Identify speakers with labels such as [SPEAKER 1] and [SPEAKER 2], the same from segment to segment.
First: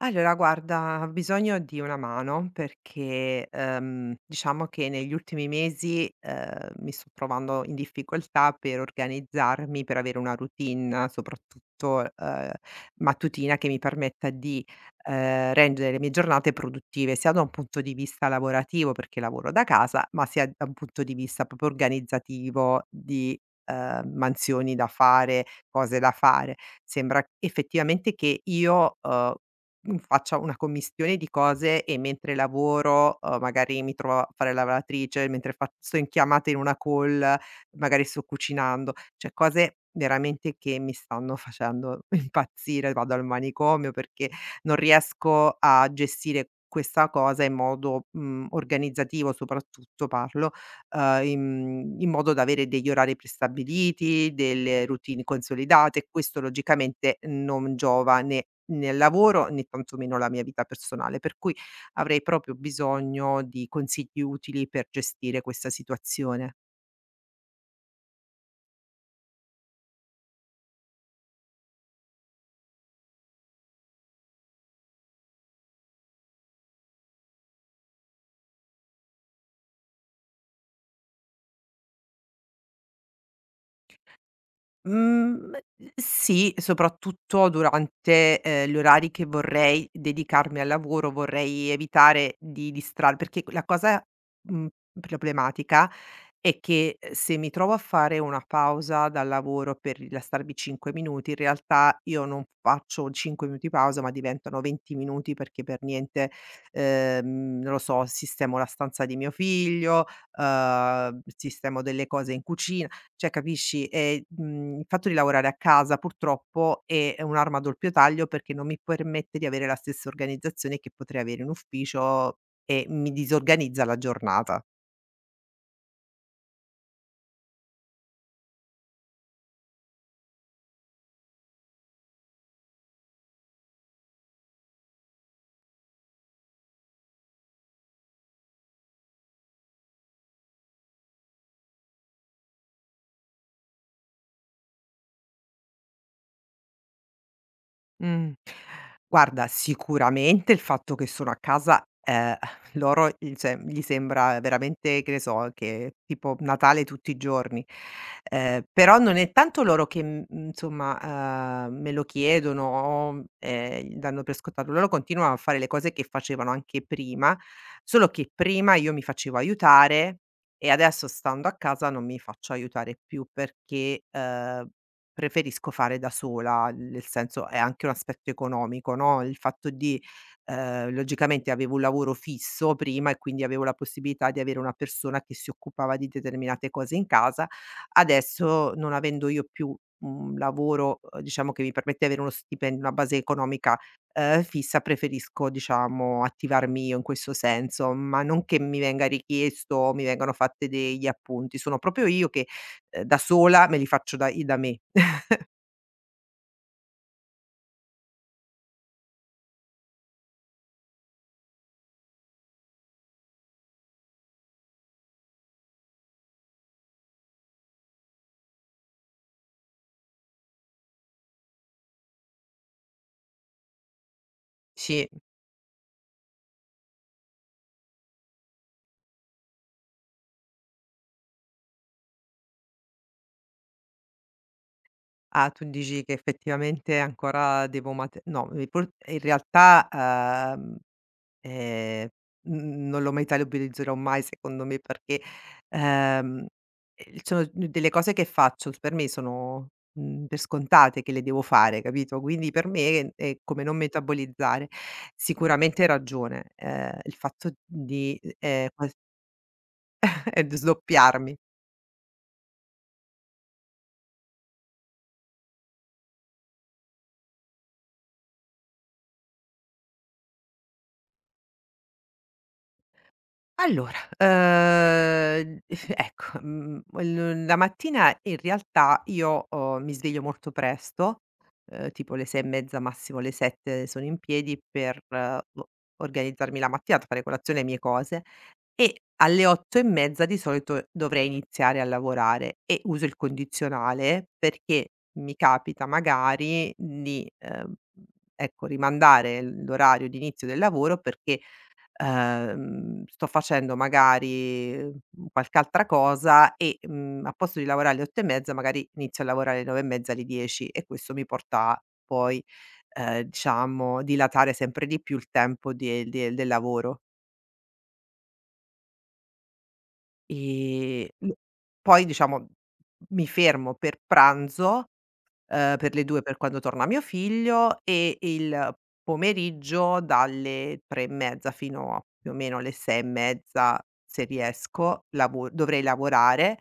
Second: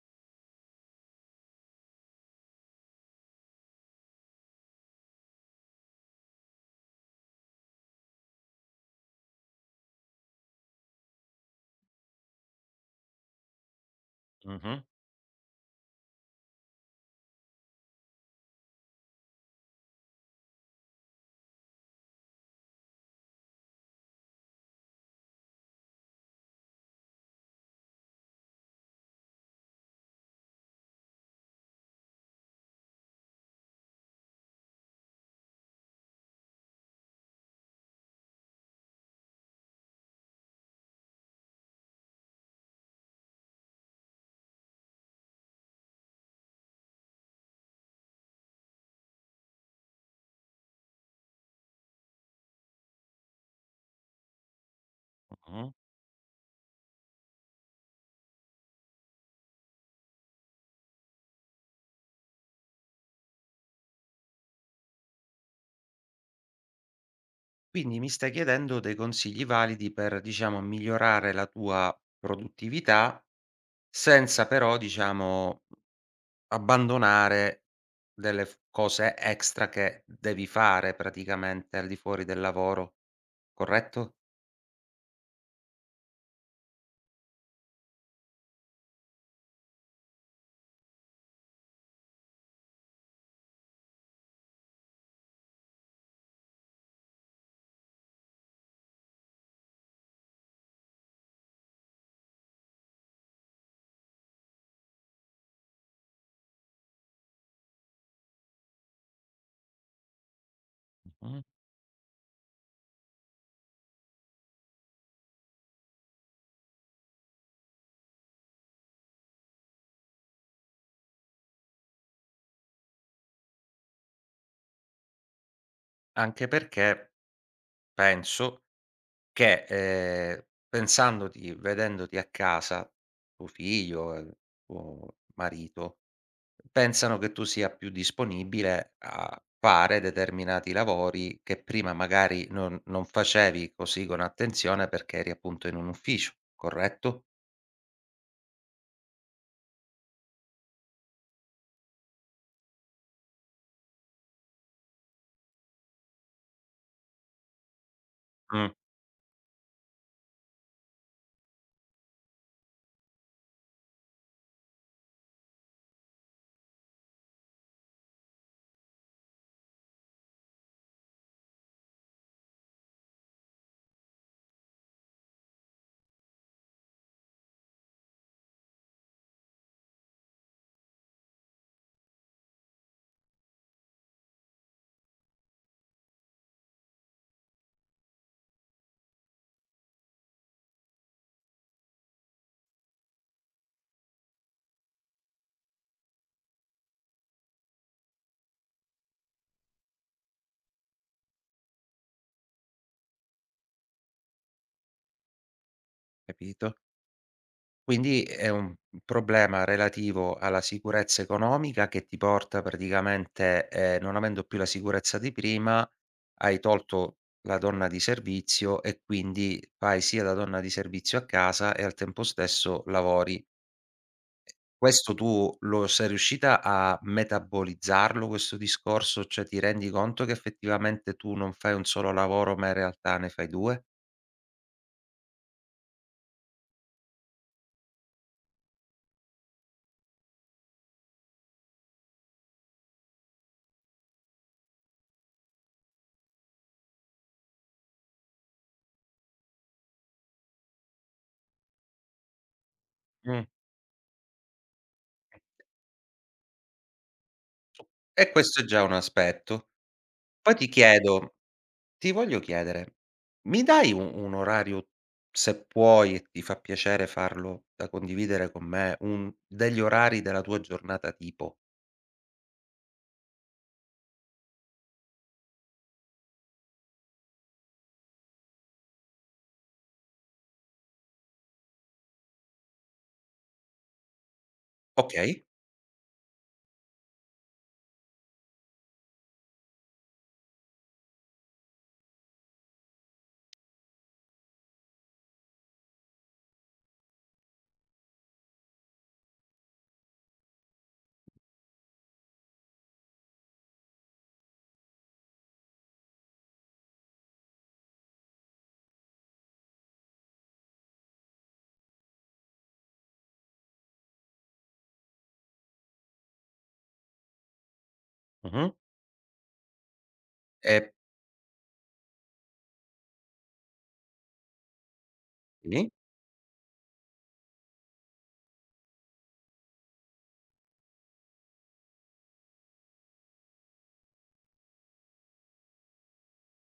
[SPEAKER 1] Allora guarda, ha bisogno di una mano perché, diciamo che negli ultimi mesi, mi sto trovando in difficoltà per organizzarmi, per avere una routine soprattutto, mattutina che mi permetta di,
[SPEAKER 2] Mh-mh,
[SPEAKER 1] rendere le mie giornate produttive, sia da un punto di vista lavorativo, perché lavoro da casa, ma sia da un punto di vista proprio organizzativo di, mansioni da fare, cose da fare sembra effettivamente che io, faccia una commistione di cose e mentre lavoro, magari mi trovo a fare la lavatrice, mentre fac sto in chiamata in una call, magari sto cucinando, cioè cose veramente che mi stanno facendo impazzire. Vado al manicomio perché non riesco a gestire questa cosa in modo, organizzativo, soprattutto parlo in modo da avere degli orari prestabiliti, delle routine
[SPEAKER 2] mh-mh.
[SPEAKER 1] consolidate. Questo logicamente non giova né nel lavoro né tantomeno alla mia vita personale, per cui avrei proprio bisogno di consigli utili per gestire questa situazione.
[SPEAKER 2] Quindi mi stai chiedendo dei consigli validi per, diciamo, migliorare la tua produttività, senza però, diciamo, abbandonare delle f cose extra che devi fare praticamente al di fuori del lavoro, corretto?
[SPEAKER 1] Mhmm, mhmm, sì, soprattutto durante, gli orari che vorrei dedicarmi al lavoro, vorrei evitare di distrar perché la cosa, mhmm, problematica è che, se mi trovo a fare una pausa dal lavoro per rilassarmi 5 minuti, in realtà io non faccio 5 minuti di pausa, ma diventano 20 minuti perché per niente, non lo so, sistemo la stanza di mio figlio,
[SPEAKER 2] Mh-mh.
[SPEAKER 1] sistemo delle cose in cucina cioè capisci? Mhmm, il fatto di lavorare a casa purtroppo è un'arma a doppio taglio perché non mi permette di avere la stessa organizzazione che potrei avere in ufficio e mi disorganizza la giornata.
[SPEAKER 2] Anche perché penso che, pensandoti vedendoti a casa, tuo figlio, tuo marito pensano che tu sia più disponibile a fare determinati lavori che prima magari non facevi così con attenzione perché eri appunto in un ufficio, corretto?
[SPEAKER 1] Mh. Guarda, sicuramente il fatto che sono a casa, loro gli cioè, gli sembra veramente, che ne so, che tipo Natale tutti i giorni.
[SPEAKER 2] Mh,
[SPEAKER 1] Però non è tanto loro che, insomma, me lo chiedono o, danno per scontato. Loro continuano a fare le cose che facevano anche prima, solo che prima io mi facevo aiutare e adesso stando a casa non mi faccio aiutare più perché, preferisco fare da sola, nel senso è anche un aspetto economico, no, il fatto di logicamente avevo un lavoro fisso prima e quindi avevo la possibilità di avere una persona che si occupava di determinate cose in casa. Adesso non avendo io più un lavoro, diciamo che mi permette di avere uno stipendio, una base economica, fissa, preferisco diciamo attivarmi io in questo senso, ma non che mi venga richiesto o mi vengano fatte degli appunti, sono proprio io che, da sola me li faccio da me.
[SPEAKER 2] capito. Quindi è un problema relativo alla sicurezza economica che ti porta praticamente, non avendo più la sicurezza di prima, hai tolto la donna di servizio e quindi fai sia da donna di servizio a casa e al tempo stesso lavori.
[SPEAKER 1] Sì.
[SPEAKER 2] Questo tu lo sei riuscita a metabolizzarlo questo discorso? Cioè, ti rendi conto che effettivamente tu non fai un solo lavoro, ma in realtà ne fai 2?
[SPEAKER 1] Ah, tu dici che effettivamente ancora devo mate no, mi por in realtà, eh, n non lo metabolizzerò mai secondo me perché, ehm, sono delle cose che faccio s per me sono, per scontate che le devo fare, capito, quindi per me è
[SPEAKER 2] Mh.
[SPEAKER 1] come non metabolizzare. Sicuramente hai ragione, il fatto di,
[SPEAKER 2] E questo è già
[SPEAKER 1] qua
[SPEAKER 2] un aspetto.
[SPEAKER 1] d
[SPEAKER 2] Poi ti
[SPEAKER 1] sdoppiarmi.
[SPEAKER 2] chiedo Ti voglio chiedere, mi dai u un orario, se puoi e ti fa piacere farlo, da condividere con me, un degli orari della tua giornata tipo?
[SPEAKER 1] Allora, ecco, l la mattina in realtà io, mi sveglio molto presto, tipo le 6 e mezza, massimo le 7 sono in piedi per
[SPEAKER 2] Okay.
[SPEAKER 1] o organizzarmi la mattinata, fare colazione, e le mie cose e alle 8 e mezza di solito dovrei iniziare a lavorare e uso il condizionale perché mi capita magari di, ecco, rimandare l'orario di inizio del lavoro perché sto facendo magari, qualche altra cosa e, a posto di lavorare alle 8 e mezza magari inizio a lavorare alle 9 e mezza, alle 10 e questo mi porta a poi, diciamo dilatare sempre di più il tempo de de del lavoro.
[SPEAKER 2] Mh-mh. E
[SPEAKER 1] L poi diciamo mi fermo per pranzo
[SPEAKER 2] sì.
[SPEAKER 1] per le 2 per quando torna mio figlio e il pomeriggio dalle 3 e mezza fino a più o meno alle 6 e mezza, se riesco, lavo dovrei lavorare,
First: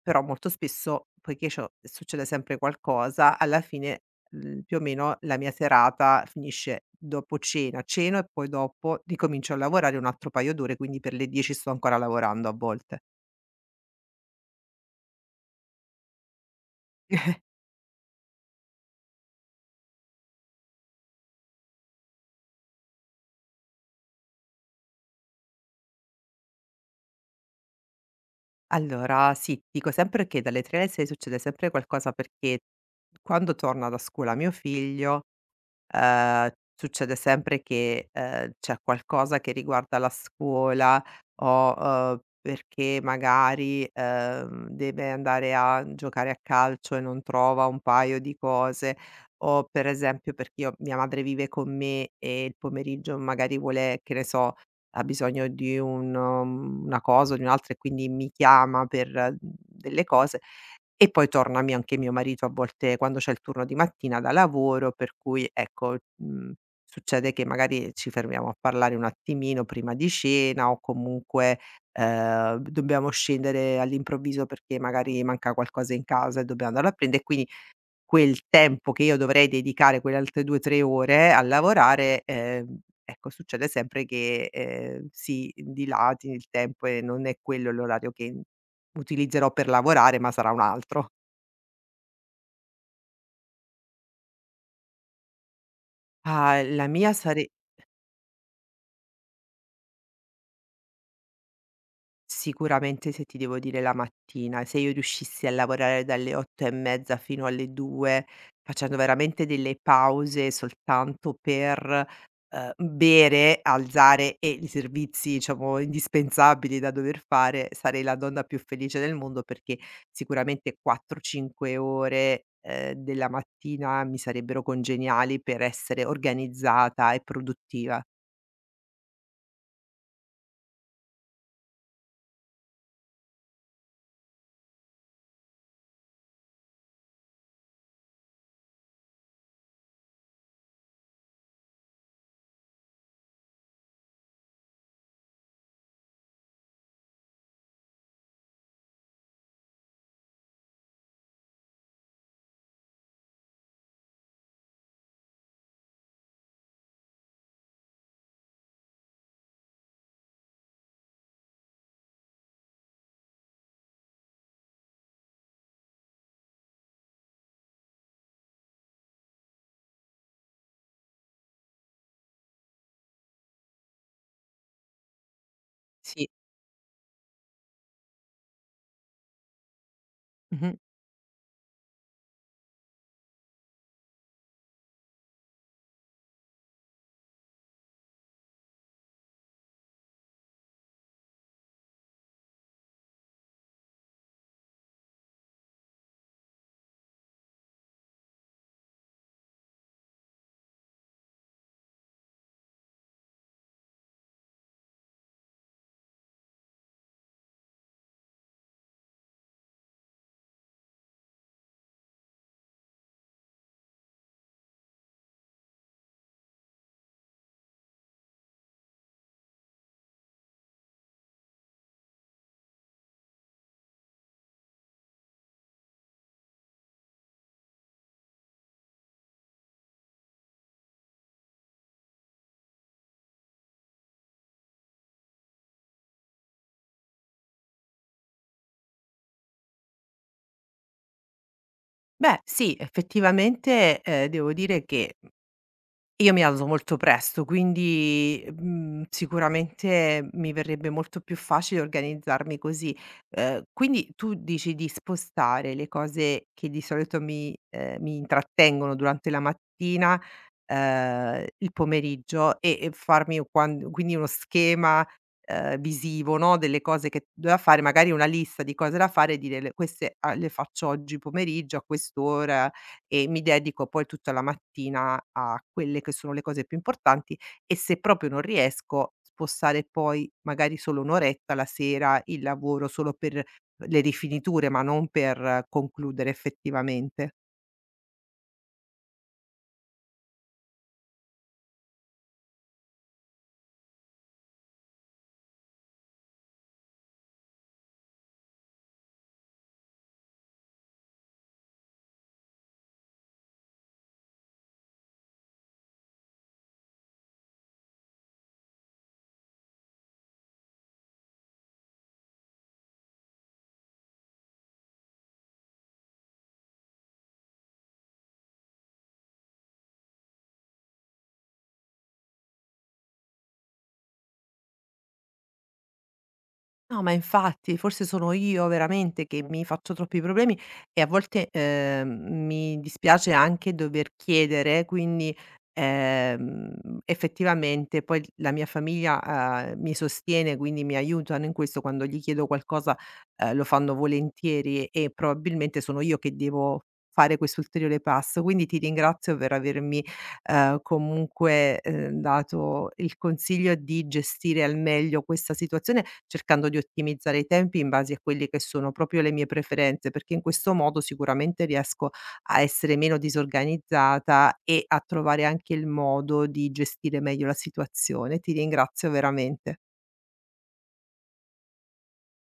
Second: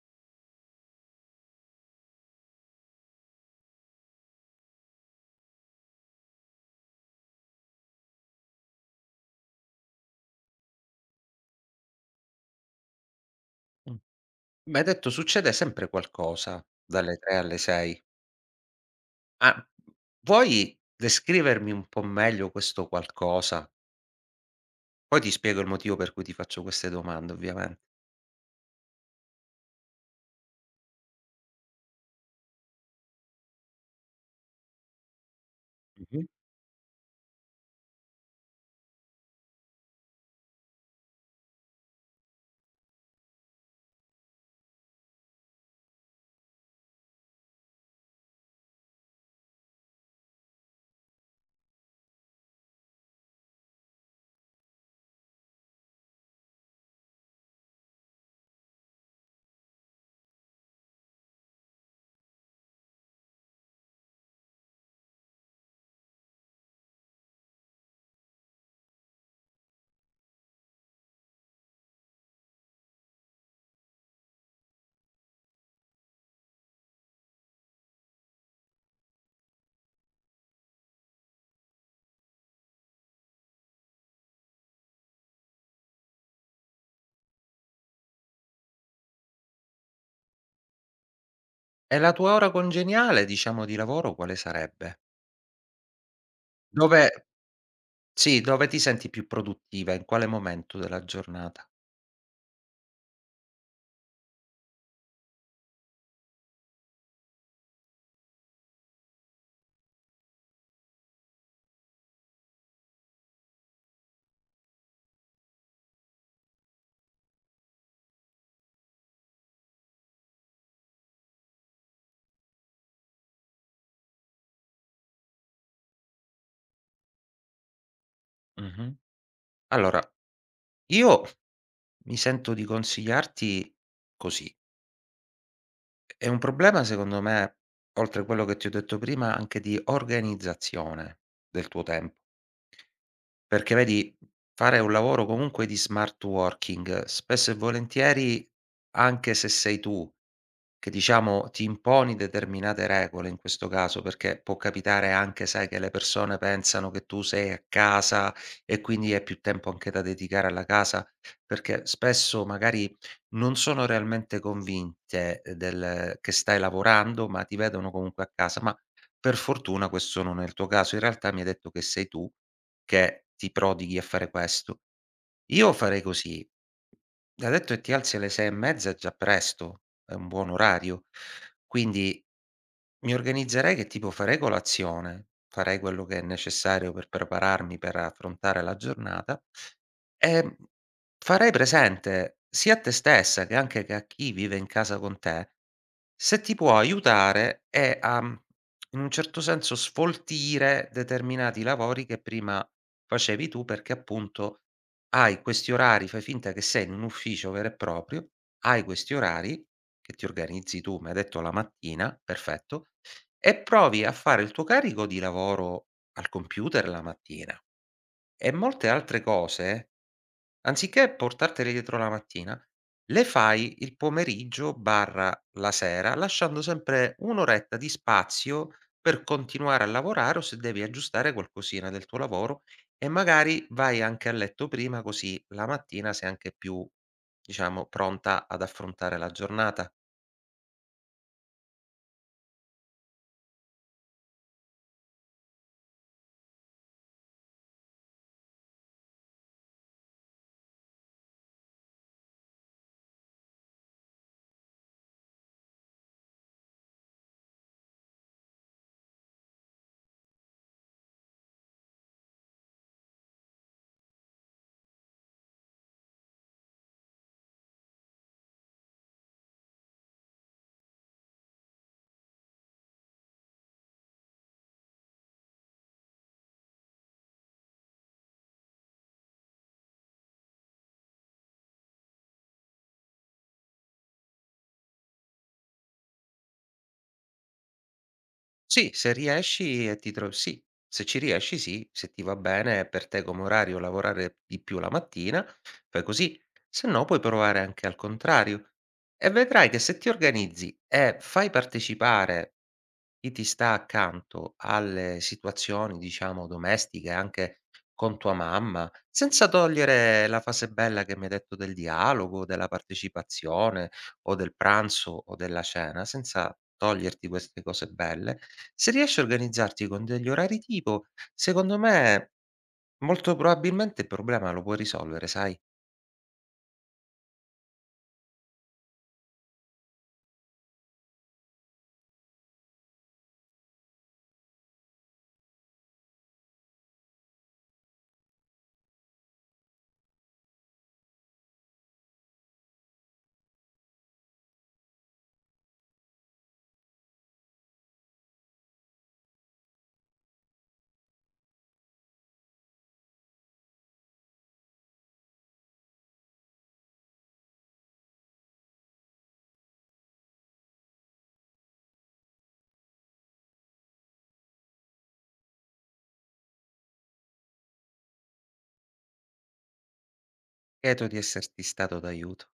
[SPEAKER 1] però molto spesso, poiché c'ho succede sempre qualcosa, alla fine, più o meno la mia serata finisce dopo cena, ceno e poi dopo ricomincio a lavorare un altro paio d'ore, quindi per le 10 sto ancora lavorando a volte.
[SPEAKER 2] Mh. Mi hai detto succede sempre qualcosa dalle 3 alle 6. Ah, vuoi descrivermi un po' meglio questo qualcosa? Poi ti spiego il motivo per cui ti faccio queste domande, ovviamente.
[SPEAKER 1] Allora sì, ti dico sempre che dalle 3 alle 6 succede sempre qualcosa perché quando torna da scuola mio figlio,
[SPEAKER 2] Mh-mh.
[SPEAKER 1] ehm, succede sempre che, c'è qualcosa che riguarda la scuola o, perché magari, deve andare a giocare a calcio e non trova un paio di cose o per esempio perché io mia madre vive con me e il pomeriggio magari vuole che ne so, ha bisogno di una cosa o di un'altra e quindi mi chiama per, delle cose. E poi torna mi anche mio marito a volte quando c'è il turno di mattina da lavoro, per cui ecco, succede che magari ci fermiamo a parlare un attimino prima di cena o comunque, dobbiamo scendere all'improvviso perché magari manca qualcosa in casa e dobbiamo andarlo a prendere, e quindi quel tempo che io dovrei dedicare, quelle altre 2, 3 ore a lavorare, ecco succede sempre che, si dilati il tempo e non è quello l'orario che utilizerò per lavorare, ma sarà un altro.
[SPEAKER 2] E la tua ora congeniale, diciamo, di lavoro quale sarebbe?
[SPEAKER 1] Ah, la mia
[SPEAKER 2] Dove
[SPEAKER 1] sare
[SPEAKER 2] Sì, dove ti senti più produttiva, in quale momento della giornata?
[SPEAKER 1] sicuramente se ti devo dire la mattina, se io riuscissi a lavorare dalle 8 e mezza fino alle 2, facendo veramente delle pause soltanto per, bere, alzare e i servizi, diciamo, indispensabili da dover fare, sarei la donna più felice del mondo perché sicuramente 4, 5 ore, della mattina mi sarebbero congeniali per essere organizzata e produttiva.
[SPEAKER 2] Mh-mh. Allora, io mi sento di consigliarti così. È un problema secondo me, oltre quello che ti ho detto prima, anche di organizzazione del tuo tempo. Perché vedi, fare un lavoro comunque di smart working, spesso e volentieri, anche se sei tu che diciamo ti imponi determinate regole in questo caso, perché può capitare anche, sai, che le persone pensano che tu sei a casa e quindi hai più tempo anche da dedicare alla casa, perché spesso magari non sono realmente convinte del che stai lavorando, ma ti vedono comunque a casa. Ma per fortuna questo non è il tuo caso. In realtà mi hai detto che sei tu che ti prodighi a fare questo. Io farei
[SPEAKER 1] Sì.
[SPEAKER 2] così, da detto che ti alzi alle 6 e mezza è già presto, è un buon
[SPEAKER 1] Mh-mh.
[SPEAKER 2] orario. Quindi mi organizzerei che tipo farei colazione, farei quello che è necessario per prepararmi per affrontare la giornata e farei presente sia a te stessa che anche che a chi vive in casa con te, se ti può aiutare e a, in un certo senso sfoltire determinati lavori che prima facevi tu perché appunto hai questi orari, fai finta che sei in un ufficio vero e proprio, hai questi orari, che ti organizzi tu, mi hai detto la mattina, perfetto, e provi a fare il tuo carico di lavoro al computer la mattina. E molte altre cose, anziché portartele dietro la mattina, le fai il pomeriggio/la sera, lasciando sempre 1 oretta di spazio per continuare a lavorare o se devi aggiustare qualcosina del tuo lavoro e magari vai anche a letto prima, così la mattina sei anche più, diciamo, pronta ad affrontare la giornata.
[SPEAKER 1] Beh, sì, effettivamente, devo dire che io mi alzo molto presto, quindi, sicuramente mi verrebbe molto più facile organizzarmi così. Quindi tu dici di spostare le cose che di solito mi intrattengono durante la mattina, il pomeriggio e farmi quan quindi uno schema, visivo, no, delle cose che da fare, magari una lista di cose da fare e dire: "Le faccio oggi pomeriggio a quest'ora." e mi dedico poi tutta la mattina a quelle che sono le cose più importanti e se proprio non riesco, spostare poi magari solo un'oretta la sera il lavoro solo per le rifiniture, ma non per concludere effettivamente.
[SPEAKER 2] Sì, se riesci e ti tro sì, se ci riesci sì, se ti va bene per te come orario lavorare di più la mattina, fai così, se no puoi provare anche al contrario e vedrai che se ti organizzi e fai partecipare chi ti sta accanto alle situazioni, diciamo, domestiche, anche con tua mamma, senza togliere la fase bella che mi hai detto del dialogo, della partecipazione o del pranzo o della cena, senza toglierti queste cose belle, se riesci a organizzarti con degli orari tipo, secondo me molto probabilmente il problema lo puoi risolvere, sai?
[SPEAKER 1] No, ma infatti, forse sono io veramente che mi faccio troppi problemi e a volte, mi dispiace anche dover chiedere, quindi, ehm, effettivamente poi la mia famiglia, mi sostiene, quindi mi aiutano in questo, quando gli chiedo qualcosa, lo fanno volentieri e probabilmente sono io che devo fare quest'ulteriore passo. Quindi ti ringrazio per avermi comunque dato il consiglio di gestire al meglio questa situazione cercando di ottimizzare i tempi in base a quelle che sono proprio le mie preferenze, perché in questo modo sicuramente riesco a essere meno disorganizzata e a trovare anche il modo di gestire meglio la situazione. Ti ringrazio veramente.
[SPEAKER 2] Lieto di esserti stato d'aiuto.